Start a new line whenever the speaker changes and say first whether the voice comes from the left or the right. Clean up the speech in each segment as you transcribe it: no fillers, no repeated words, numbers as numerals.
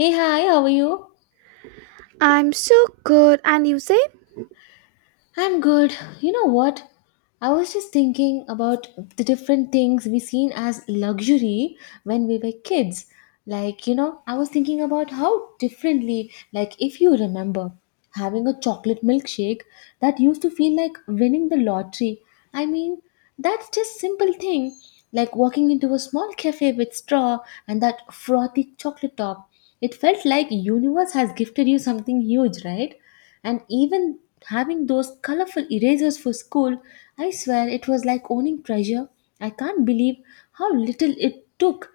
left: Hey, hi, how are you?
right: I'm so good. And you say?
left: I'm good. You know what? I was just thinking about the different things we seen as luxury when we were kids. Like, you know, I was thinking about how differently, like, if you remember having a chocolate milkshake that used to feel like winning the lottery. I mean, that's just simple thing, like walking into a small cafe with straw and that frothy chocolate top. It felt like universe has gifted you something huge, right? And even having those colorful erasers for school, I swear it was like owning treasure. I can't believe how little it took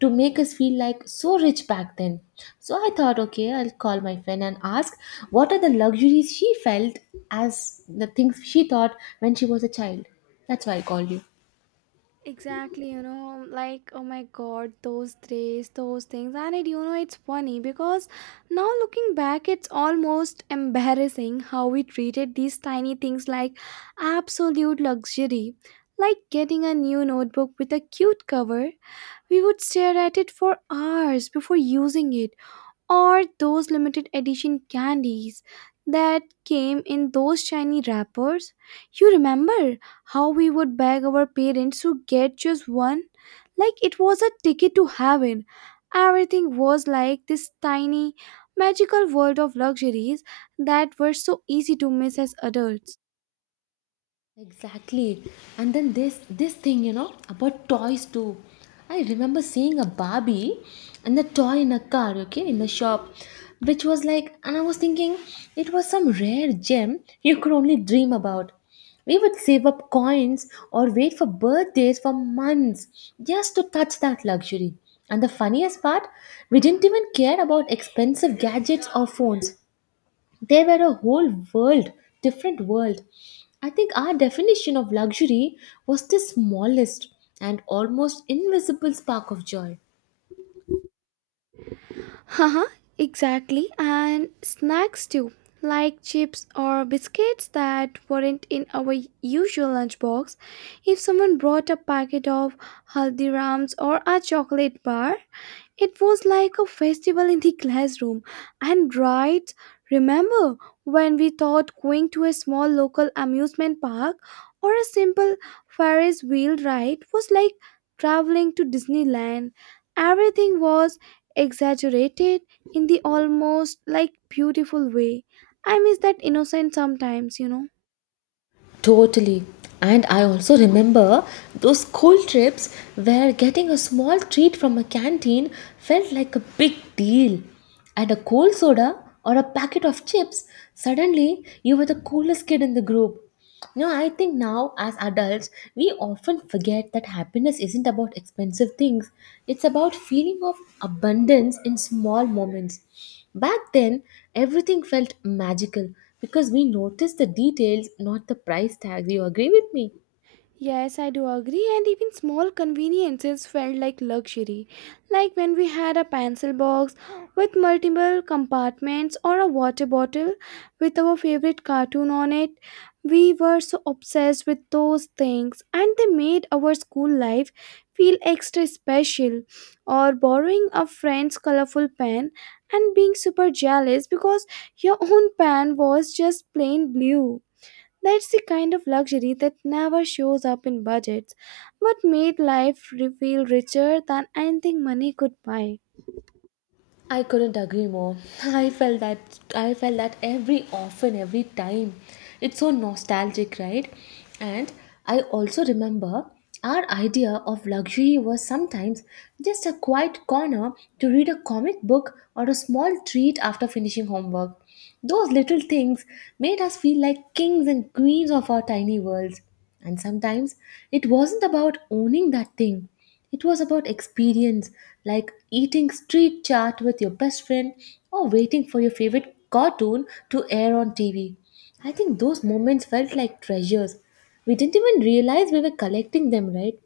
left: to make us feel like so rich back then. So I thought, okay, I'll call my friend and ask what are the luxuries she felt as the things she thought when she was a child. That's why I called you.
right: Exactly, you know, like, oh my god, those threes, those things. And it's funny because now looking back, it's almost embarrassing how we treated these tiny things like absolute luxury. Like getting a new notebook with a cute cover, we would stare at it for hours before using it. Or those limited edition candies that came in those shiny wrappers. You remember how we would beg our parents to get just one? Like it was a ticket to heaven. Everything was like this tiny, magical world of luxuries that were so easy to miss as adults.
left: Exactly. And then this thing, you know, about toys too. I remember seeing a Barbie and the toy in a car, okay, in the shop, which was like and I was thinking it was some rare gem you could only dream about. We would save up coins or wait for birthdays for months just to touch that luxury. And the funniest part, we didn't even care about expensive gadgets or phones, they were a whole world, different world. I think our definition of luxury was the smallest and almost invisible spark of joy.
right: Haha, exactly. And snacks too, like chips or biscuits that weren't in our usual lunchbox. If someone brought a packet of Haldiram's or a chocolate bar, it was like a festival in the classroom. And right, remember when we thought going to a small local amusement park or a simple Ferris wheel ride was like traveling to Disneyland? Everything was exaggerated in the almost like beautiful way. I miss that innocence sometimes, you know.
left: Totally. And I also remember those school trips where getting a small treat from a canteen felt like a big deal. And a cold soda or a packet of chips, suddenly you were the coolest kid in the group. No, I think now as adults, we often forget that happiness isn't about expensive things. It's about feeling of abundance in small moments. Back then, everything felt magical because we noticed the details, not the price tag. You agree with me?
right: Yes, I do agree, and even small conveniences felt like luxury. Like when we had a pencil box with multiple compartments or a water bottle with our favorite cartoon on it. We were so obsessed with those things, and they made our school life feel extra special. Or borrowing a friend's colorful pen and being super jealous because your own pen was just plain blue. That's the kind of luxury that never shows up in budgets, but made life feel richer than anything money could buy.
left: I couldn't agree more. I felt that every often every time. It's so nostalgic, right? And I also remember our idea of luxury was sometimes just a quiet corner to read a comic book or a small treat after finishing homework. Those little things made us feel like kings and queens of our tiny worlds. And sometimes it wasn't about owning that thing. It was about experience, like eating street chat with your best friend or waiting for your favorite cartoon to air on TV. I think those moments felt like treasures. We didn't even realize we were collecting them, right?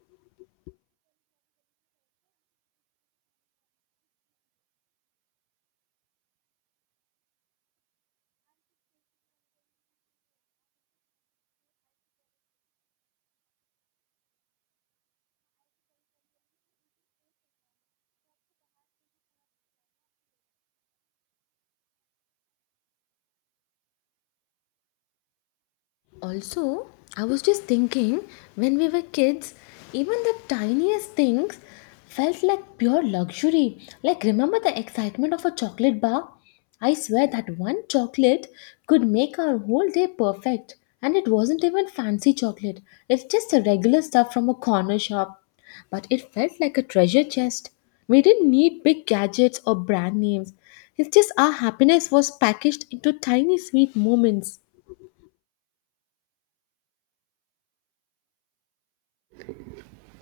left: Also, I was just thinking when we were kids, even the tiniest things felt like pure luxury. Like, remember the excitement of a chocolate bar? I swear that one chocolate could make our whole day perfect. And it wasn't even fancy chocolate, it's just the regular stuff from a corner shop. But it felt like a treasure chest. We didn't need big gadgets or brand names. It's just our happiness was packaged into tiny sweet moments.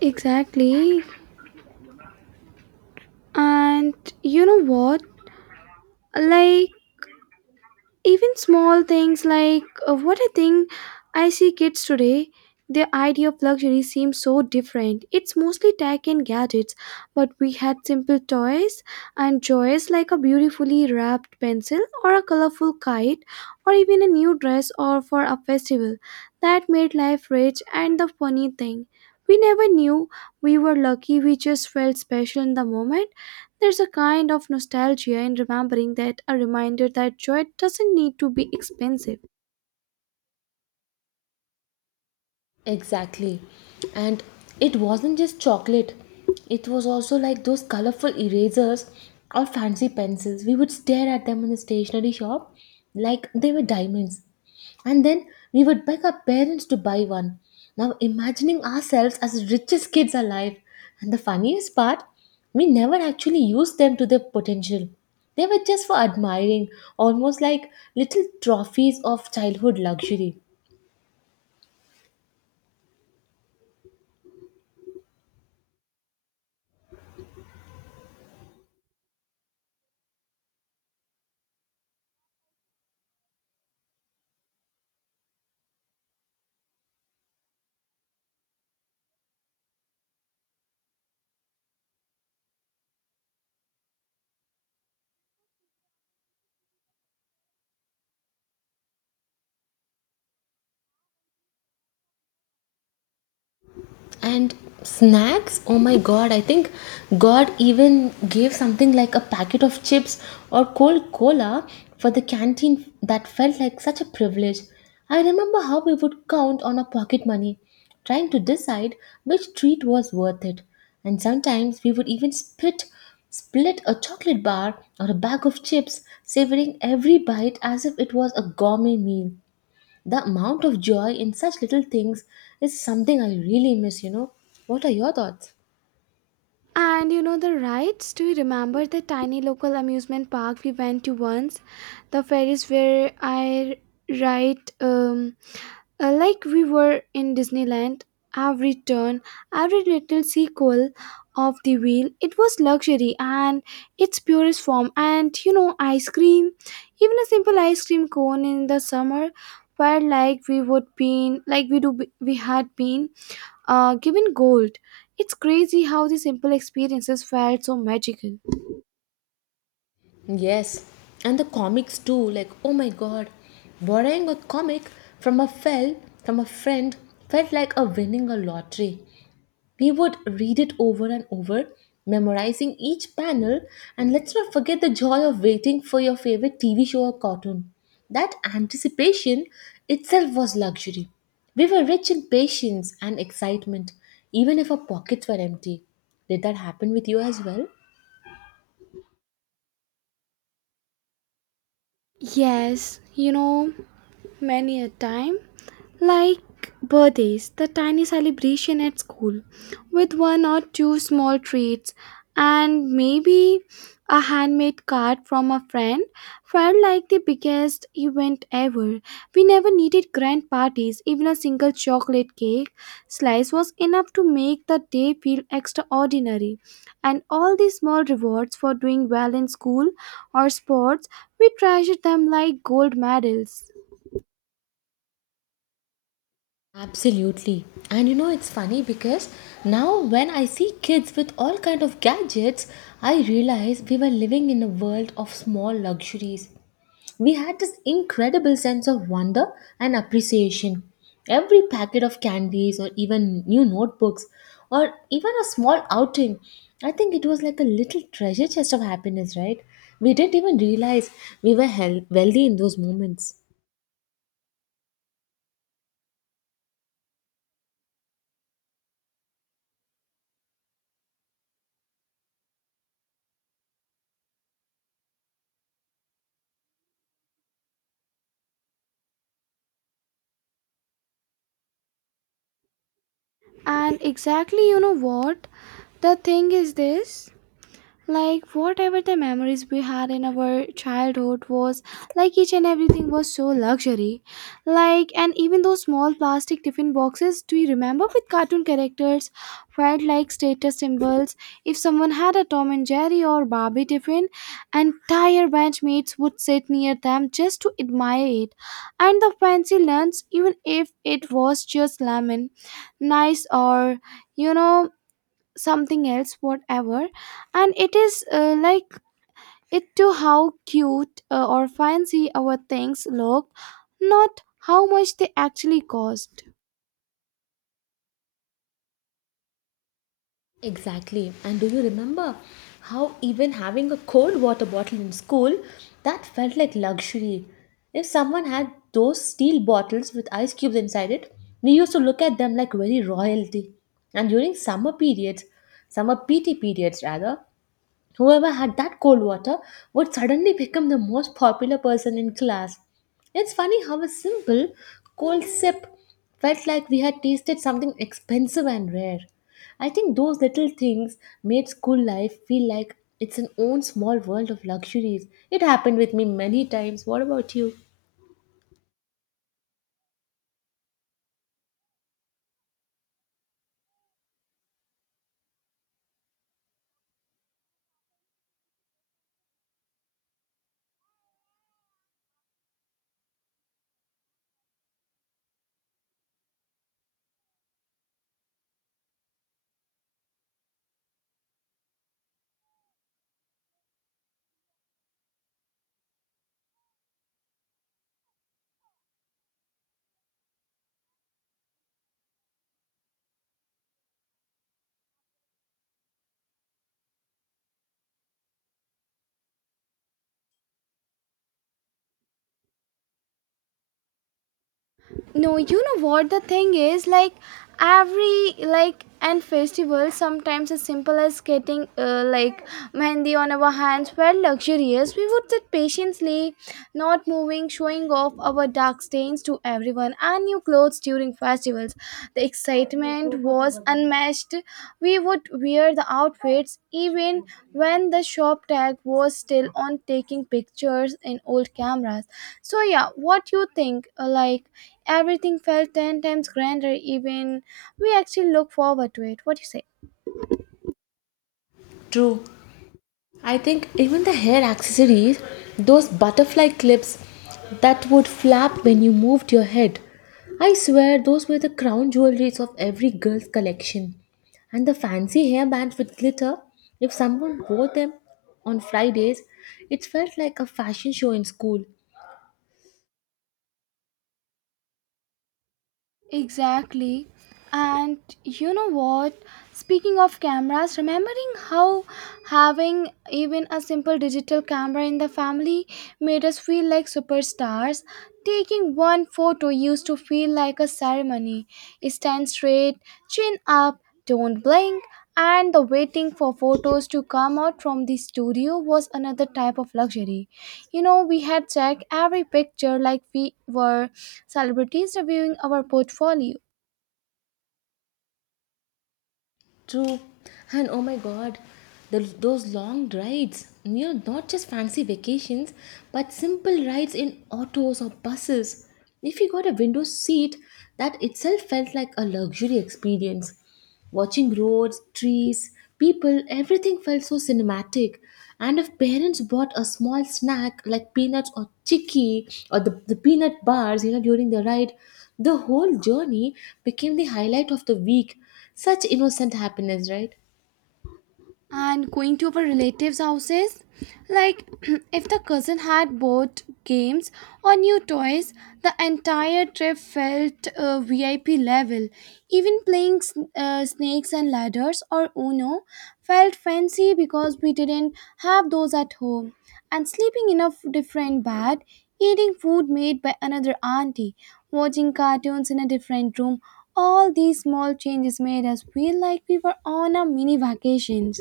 right: Exactly. And you know what? Like, even small things like what I think I see kids today, their idea of luxury seems so different. It's mostly tech and gadgets, but we had simple toys and joys like a beautifully wrapped pencil or a colorful kite or even a new dress or for a festival that made life rich. And the funny thing, we never knew we were lucky. We just felt special in the moment. There's a kind of nostalgia in remembering that, a reminder that joy doesn't need to be expensive.
left: Exactly. And it wasn't just chocolate, it was also like those colorful erasers or fancy pencils. We would stare at them in the stationery shop like they were diamonds. And then we would beg our parents to buy one. Now, imagining ourselves as richest kids alive. And the funniest part, we never actually used them to their potential. They were just for admiring, almost like little trophies of childhood luxury. And snacks, oh my god, I think god even gave something like a packet of chips or cold cola for the canteen, that felt like such a privilege. I remember how we would count on our pocket money, trying to decide which treat was worth it, and sometimes we would even split a chocolate bar or a bag of chips, savoring every bite as if it was a gourmet meal. The amount of joy in such little things is something I really miss, you know. What are your thoughts?
right: And you know the rides? Do you remember the tiny local amusement park we went to once? The ferries where I ride like we were in Disneyland, every turn, every little sequel of the wheel, it was luxury and its purest form. And you know, ice cream, even a simple ice cream cone in the summer, felt like we would been like we do we had been given gold. It's crazy how the simple experiences felt so magical.
left: Yes, and the comics too. Like, oh my god, borrowing a comic from a fel from a friend felt like a winning a lottery. We would read it over and over, memorizing each panel, and let's not forget the joy of waiting for your favorite TV show or cartoon. That anticipation itself was luxury. We were rich in patience and excitement, even if our pockets were empty. Did that happen with you as well?
right: Yes, you know, many a time. Like birthdays, the tiny celebration at school with one or two small treats and maybe a handmade card from a friend felt like the biggest event ever. We never needed grand parties, even a single chocolate cake slice was enough to make the day feel extraordinary. And all the small rewards for doing well in school or sports, we treasured them like gold medals.
left: Absolutely. And you know it's funny because now when I see kids with all kind of gadgets, I realize we were living in a world of small luxuries. We had this incredible sense of wonder and appreciation. Every packet of candies or even new notebooks or even a small outing, I think it was like a little treasure chest of happiness, right? We didn't even realize we were wealthy in those moments.
right: And exactly, you know what? The thing is this, like whatever the memories we had in our childhood was, like each and everything was so luxury. Like, and even those small plastic tiffin boxes, do you remember, with cartoon characters, felt like status symbols. If someone had a Tom and Jerry or Barbie tiffin, entire benchmates would sit near them just to admire it. And the fancy lunch, even if it was just lemon nice or, you know, something else, whatever. And it is like it to how cute or fancy our things look, not how much they actually cost.
left: Exactly. And do you remember how even having a cold water bottle in school that felt like luxury? If someone had those steel bottles with ice cubes inside it, we used to look at them like very royalty. And during summer PT periods rather, whoever had that cold water would suddenly become the most popular person in class. It's funny how a simple cold sip felt like we had tasted something expensive and rare. I think those little things made school life feel like it's an own small world of luxuries. It happened with me many times. What about you?
right: No, you know what the thing is, like every like and festival, sometimes as simple as getting like mehendi on our hands were luxurious. We would sit patiently, not moving, showing off our dark stains to everyone. And new clothes during festivals, the excitement was unmatched. We would wear the outfits even when the shop tag was still on, taking pictures in old cameras. So yeah, what you think, like, everything felt 10 times grander, even we actually look forward to it. What do you say?
left: True. I think even the hair accessories, those butterfly clips that would flap when you moved your head. I swear those were the crown jewelries of every girl's collection. And the fancy hairbands with glitter, if someone wore them on Fridays, it felt like a fashion show in school.
right: Exactly. And you know what? Speaking of cameras, remembering how having even a simple digital camera in the family made us feel like superstars. Taking one photo used to feel like a ceremony. Stand straight, chin up, don't blink, and the waiting for photos to come out from the studio was another type of luxury. You know, we had checked every picture like we were celebrities reviewing our portfolio.
left: True. And oh my god, those long rides, you know, not just fancy vacations, but simple rides in autos or buses. If you got a window seat, that itself felt like a luxury experience. Watching roads, trees, people, everything felt so cinematic. And if parents bought a small snack like peanuts or chicky or the peanut bars, you know, during the ride, the whole journey became the highlight of the week. Such innocent happiness, right?
right: And going to our relatives' houses. Like, if the cousin had bought games or new toys, the entire trip felt VIP level. Even playing snakes and ladders or Uno felt fancy because we didn't have those at home. And sleeping in a different bed, eating food made by another auntie, watching cartoons in a different room, all these small changes made us feel like we were on a mini vacation.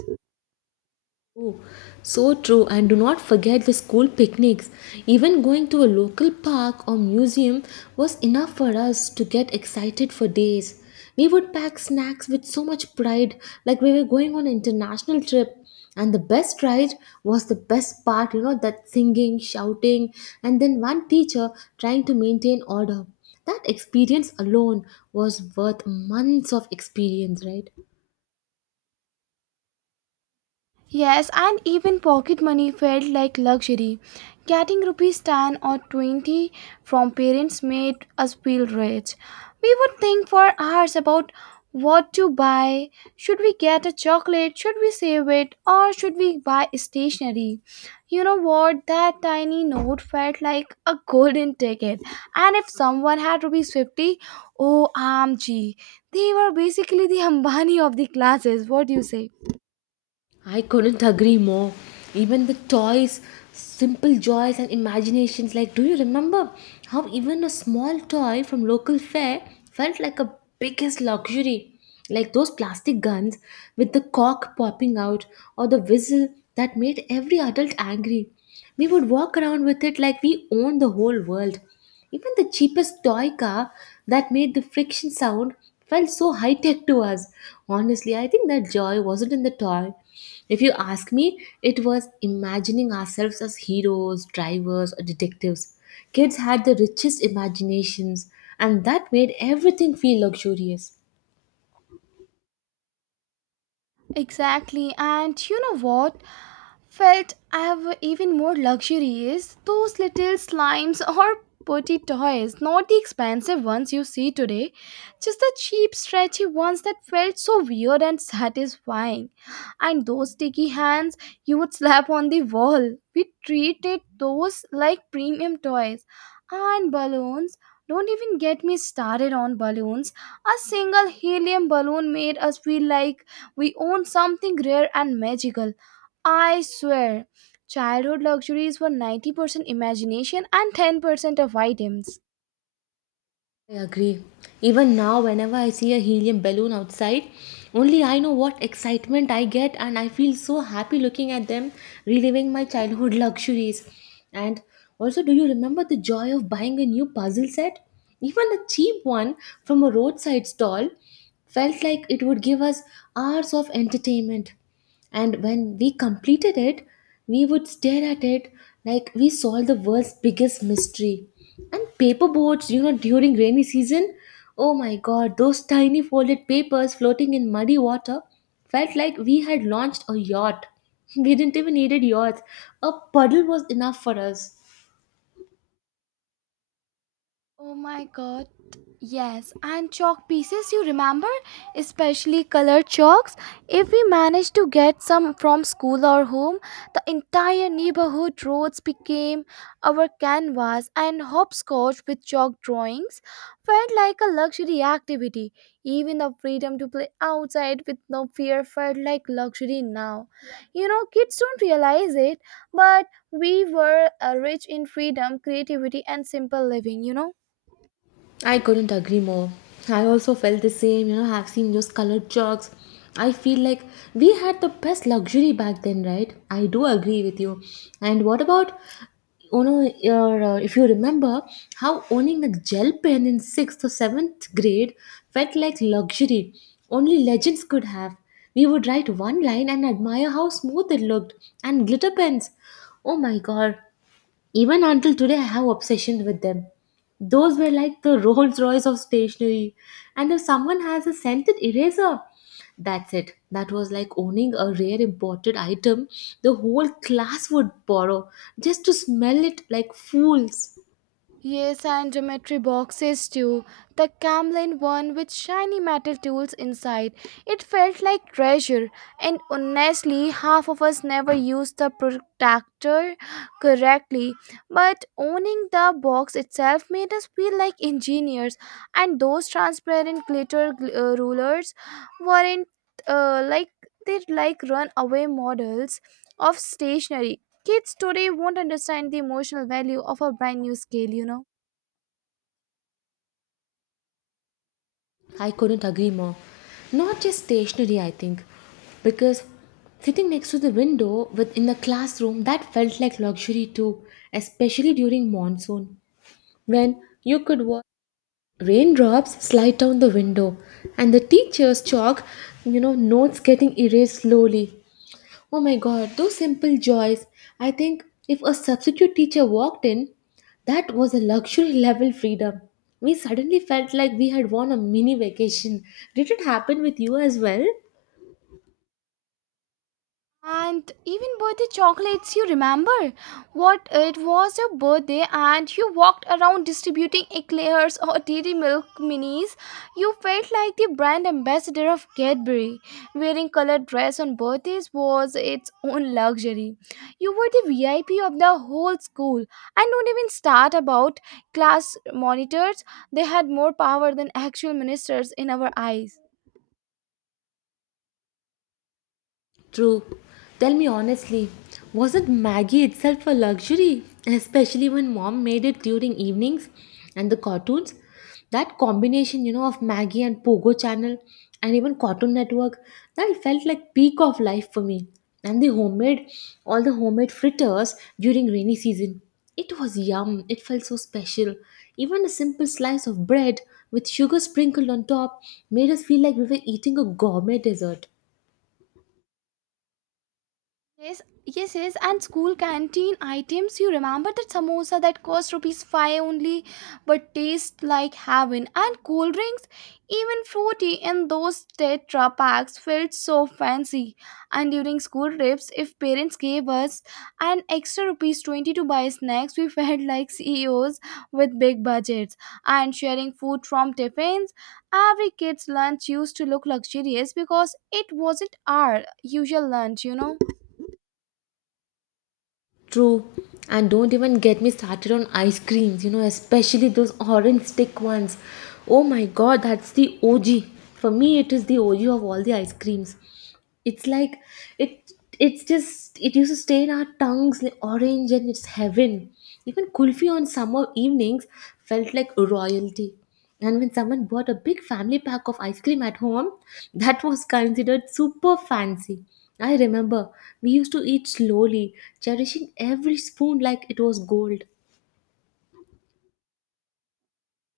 left: Oh, so true. And do not forget the school picnics. Even going to a local park or museum was enough for us to get excited for days. We would pack snacks with so much pride, like we were going on an international trip. And the best ride was the best part, you know, that singing, shouting, and then one teacher trying to maintain order. That experience alone was worth months of experience, right?
right: Yes, and even pocket money felt like luxury. Getting rupees 10 or 20 from parents made us feel rich. We would think for hours about what to buy. Should we get a chocolate? Should we save it? Or should we buy stationery? You know what? That tiny note felt like a golden ticket. And if someone had rupees 50, oh, OMG. They were basically the Ambani of the classes. What do you say?
left: I couldn't agree more. Even the toys, simple joys and imaginations. Like, do you remember how even a small toy from local fair felt like a biggest luxury? Like those plastic guns with the cork popping out or the whistle that made every adult angry. We would walk around with it like we owned the whole world. Even the cheapest toy car that made the friction sound felt so high tech to us. Honestly, I think that joy wasn't in the toy. If you ask me, it was imagining ourselves as heroes, drivers, or detectives. Kids had the richest imaginations, and that made everything feel luxurious.
right: Exactly. And you know what? Felt I have even more luxuries. Those little slimes or potty toys, not the expensive ones you see today, just the cheap, stretchy ones that felt so weird and satisfying. And those sticky hands you would slap on the wall, we treated those like premium toys. And balloons. Don't even get me started on balloons. A single helium balloon made us feel like we owned something rare and magical. I swear, childhood luxuries were 90% imagination and 10% of items.
left: I agree. Even now, whenever I see a helium balloon outside, only I know what excitement I get, and I feel so happy looking at them, reliving my childhood luxuries. And also, do you remember the joy of buying a new puzzle set? Even a cheap one from a roadside stall felt like it would give us hours of entertainment, and when we completed it we would stare at it like we solved the world's biggest mystery. And paper boats, you know, during rainy season, oh my god, those tiny folded papers floating in muddy water felt like we had launched a yacht. We didn't even needed yachts, a puddle was enough for us.
right: Oh my god. Yes, and chalk pieces, you remember? Especially colored chalks. If we managed to get some from school or home, the entire neighborhood roads became our canvas, and hopscotch with chalk drawings felt like a luxury activity. Even the freedom to play outside with no fear felt like luxury now. You know, kids don't realize it, but we were rich in freedom, creativity, and simple living, you know?
left: I couldn't agree more. I also felt the same, you know, I have seen those colored chalks. I feel like we had the best luxury back then, right? I do agree with you. And what about, you know, if you remember how owning a gel pen in sixth or seventh grade felt like luxury. Only legends could have. We would write one line and admire how smooth it looked, and glitter pens. Oh my god, even until today, I have obsession with them. Those were like the Rolls Royce of stationery. And if someone has a scented eraser, that's it. That was like owning a rare imported item, the whole class would borrow just to smell it like fools.
right: Yes, and geometry boxes too. The Camlin one with shiny metal tools inside. It felt like treasure, and honestly, half of us never used the protector correctly. But owning the box itself made us feel like engineers, and those transparent glitter rulers weren't like they'd like runaway models of stationery. Kids today won't understand the emotional value of a brand new scale, you know.
left: I couldn't agree more. Not just stationery, I think, because sitting next to the window within the classroom, that felt like luxury too, especially during monsoon when you could watch raindrops slide down the window, and the teacher's chalk, you know, notes getting erased slowly. Oh my god, those simple joys. I think if a substitute teacher walked in, that was a luxury level freedom. We suddenly felt like we had won a mini vacation. Did it happen with you as well?
right: And even birthday chocolates, you remember what it was your birthday, and you walked around distributing eclairs or Dairy Milk minis. You felt like the brand ambassador of Cadbury. Wearing colored dress on birthdays was its own luxury. You were the VIP of the whole school. And don't even start about class monitors. They had more power than actual ministers in our eyes.
left: True. Tell me honestly, wasn't Maggie itself a luxury? Especially when mom made it during evenings and the cartoons. That combination, you know, of Maggie and Pogo channel and even Cartoon Network, that felt like peak of life for me. And the homemade, all the homemade fritters during rainy season. It was yum. It felt so special. Even a simple slice of bread with sugar sprinkled on top made us feel like we were eating a gourmet dessert.
right: Yes, yes, yes. And school canteen items. You remember that samosa that cost rupees 5 only, but taste like heaven. And cool drinks, even fruity in those tetra packs, felt so fancy. And during school trips, if parents gave us an extra rupees 20 to buy snacks, we felt like CEOs with big budgets. And sharing food from tiffins, every kid's lunch used to look luxurious because it wasn't our usual lunch, you know.
left: True. And don't even get me started on ice creams, you know, especially those orange stick ones. Oh my god, that's the OG. For me, it is the OG of all the ice creams. It's like it it's just it used to stay in our tongues like orange and it's heaven. Even kulfi on summer evenings felt like royalty. And when someone bought a big family pack of ice cream at home, that was considered super fancy. I remember we used to eat slowly, cherishing every spoon like it was gold.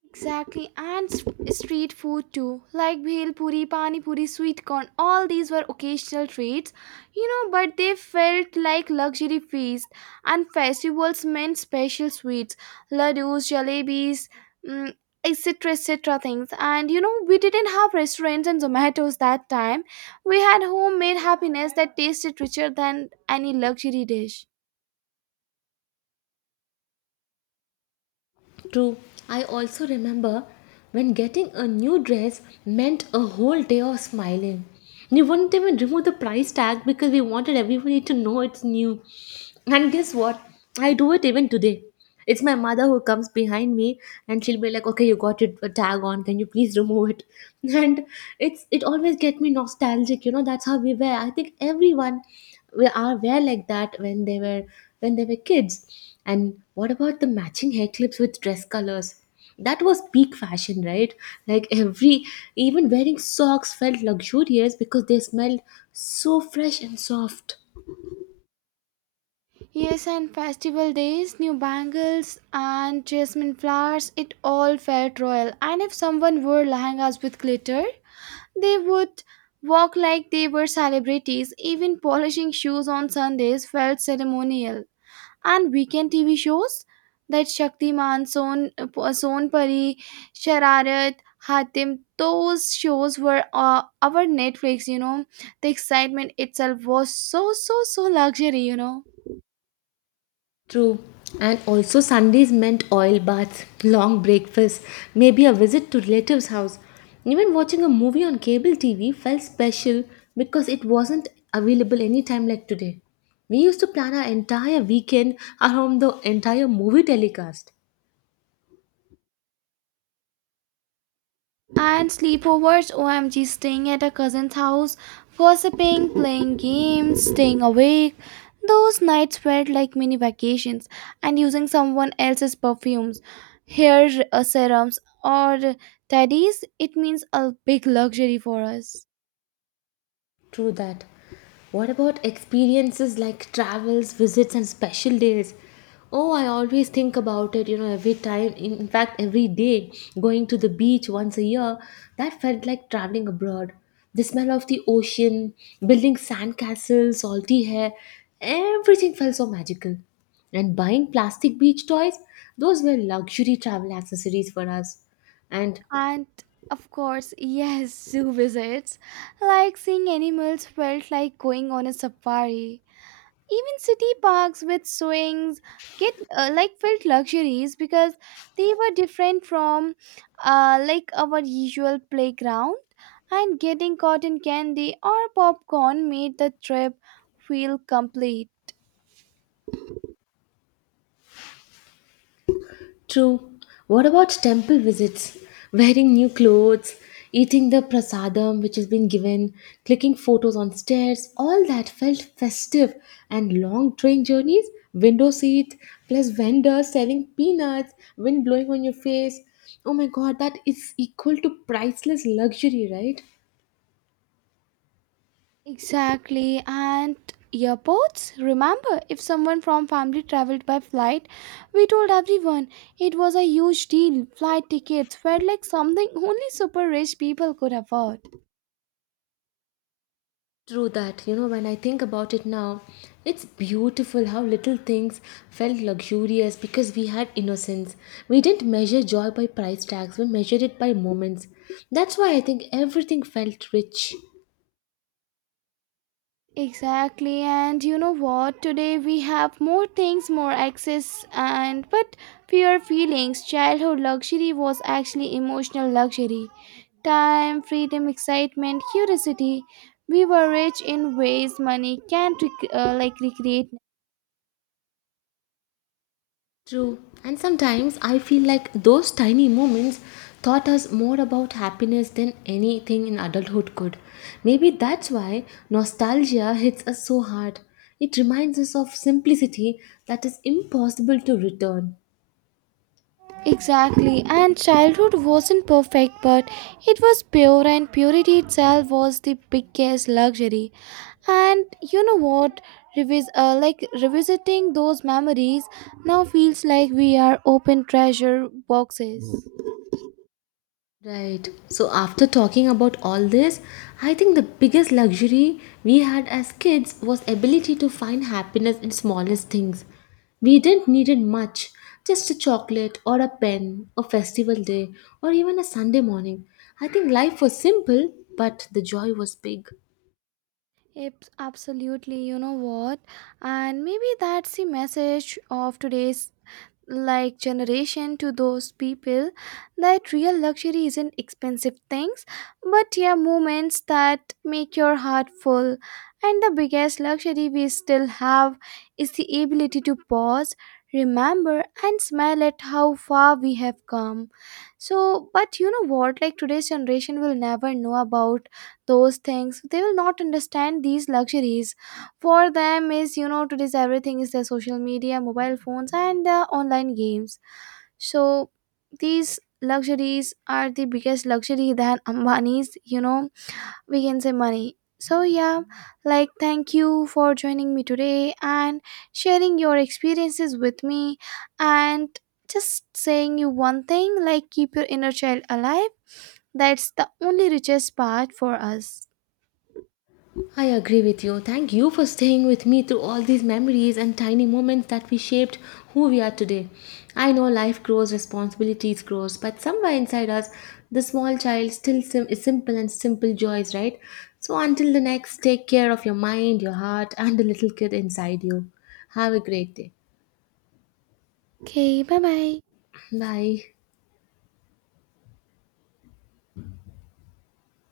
right: Exactly, and street food too, like bhel puri, pani puri, sweet corn. All these were occasional treats, you know, but they felt like luxury feast. And festivals meant special sweets, ladoos, jalebis, mm, etc., etc. things. And you know, we didn't have restaurants and Zomatos that time. We had homemade happiness that tasted richer than any luxury dish.
left: True, I also remember when getting a new dress meant a whole day of smiling. We wouldn't even remove the price tag because we wanted everybody to know it's new. And guess what? I do it even today. It's my mother who comes behind me and she'll be like, okay, you got it a tag on, can you please remove it? And it always get me nostalgic, you know, that's how we were. I think everyone we are were like that when they were kids. And what about the matching hair clips with dress colors? That was peak fashion, right? Like every, even wearing socks felt luxurious because they smelled so fresh and soft.
right: Yes, and festival days, new bangles and jasmine flowers, it all felt royal. And if someone wore lehengas with glitter, they would walk like they were celebrities. Even polishing shoes on Sundays felt ceremonial. And weekend TV shows that Shaktiman, Son, Son Pari, Shararat, Hatim, those shows were our Netflix, you know. The excitement itself was so, so, so luxury, you know.
left: True. And also, Sundays meant oil baths, long breakfasts, maybe a visit to relatives' house. Even watching a movie on cable TV felt special because it wasn't available anytime like today. We used to plan our entire weekend around the entire movie telecast.
right: And sleepovers, OMG, staying at a cousin's house, gossiping, playing games, staying awake. Those nights felt like mini vacations. And using someone else's perfumes, hair serums, or teddies, it means a big luxury for us.
left: True that. What about experiences like travels, visits, and special days? Oh, I always think about it, you know, every time. In fact, every day, going to the beach once a year, that felt like traveling abroad. The smell of the ocean, building sandcastles, salty hair, everything felt so magical. And buying plastic beach toys, those were luxury travel accessories for us. And
right: And of course, yes, zoo visits. Like seeing animals felt like going on a safari. Even city parks with swings get like felt luxuries because they were different from like our usual playground, and getting cotton candy or popcorn made the trip feel complete.
left: true. What about temple visits? Wearing new clothes, eating the prasadam which has been given, clicking photos on stairs, all that felt festive. And long train journeys, window seats, plus vendors selling peanuts, wind blowing on your face. Oh my god, that is equal to priceless luxury, right?
right: Exactly, and airports. Remember, if someone from family traveled by flight, we told everyone it was a huge deal. Flight tickets felt like something only super rich people could afford.
left: True that, you know, when I think about it now, it's beautiful how little things felt luxurious because we had innocence. We didn't measure joy by price tags, we measured it by moments. That's why I think everything felt rich.
right: Exactly, and you know what? Today we have more things, more access, and but fewer feelings. Childhood luxury was actually emotional luxury, time, freedom, excitement, curiosity. We were rich in ways money can't like recreate.
left: True. And sometimes I feel like those tiny moments taught us more about happiness than anything in adulthood could. Maybe that's why nostalgia hits us so hard. It reminds us of simplicity that is impossible to return.
right: Exactly, and childhood wasn't perfect, but it was pure, and purity itself was the biggest luxury. And you know what? Like revisiting those memories now feels like we are open treasure boxes.
left: Right. So, after talking about all this, I think the biggest luxury we had as kids was ability to find happiness in smallest things. We didn't need it much, just a chocolate or a pen, a festival day, or even a Sunday morning. I think life was simple, but the joy was big.
right: It's absolutely, you know what? And maybe that's the message of today's like generation to those people, that real luxury isn't expensive things, but yeah, moments that make your heart full. And the biggest luxury we still have is the ability to pause, remember, and smile at how far we have come. So but you know what, like today's generation will never know about those things. They will not understand these luxuries. For them is, you know, today's everything is their social media, mobile phones, and online games. So these luxuries are the biggest luxury than Ambani's, you know, we can say money. So yeah, like thank you for joining me today and sharing your experiences with me. And just saying you one thing, like keep your inner child alive. That's the only richest part for us.
left: I agree with you. Thank you for staying with me through all these memories and tiny moments that we shaped who we are today. I know life grows, responsibilities grows, but somewhere inside us, the small child is simple and simple joys, right? So until the next, take care of your mind, your heart, and the little kid inside you. Have a great day.
right: Okay, bye bye.
left: Bye.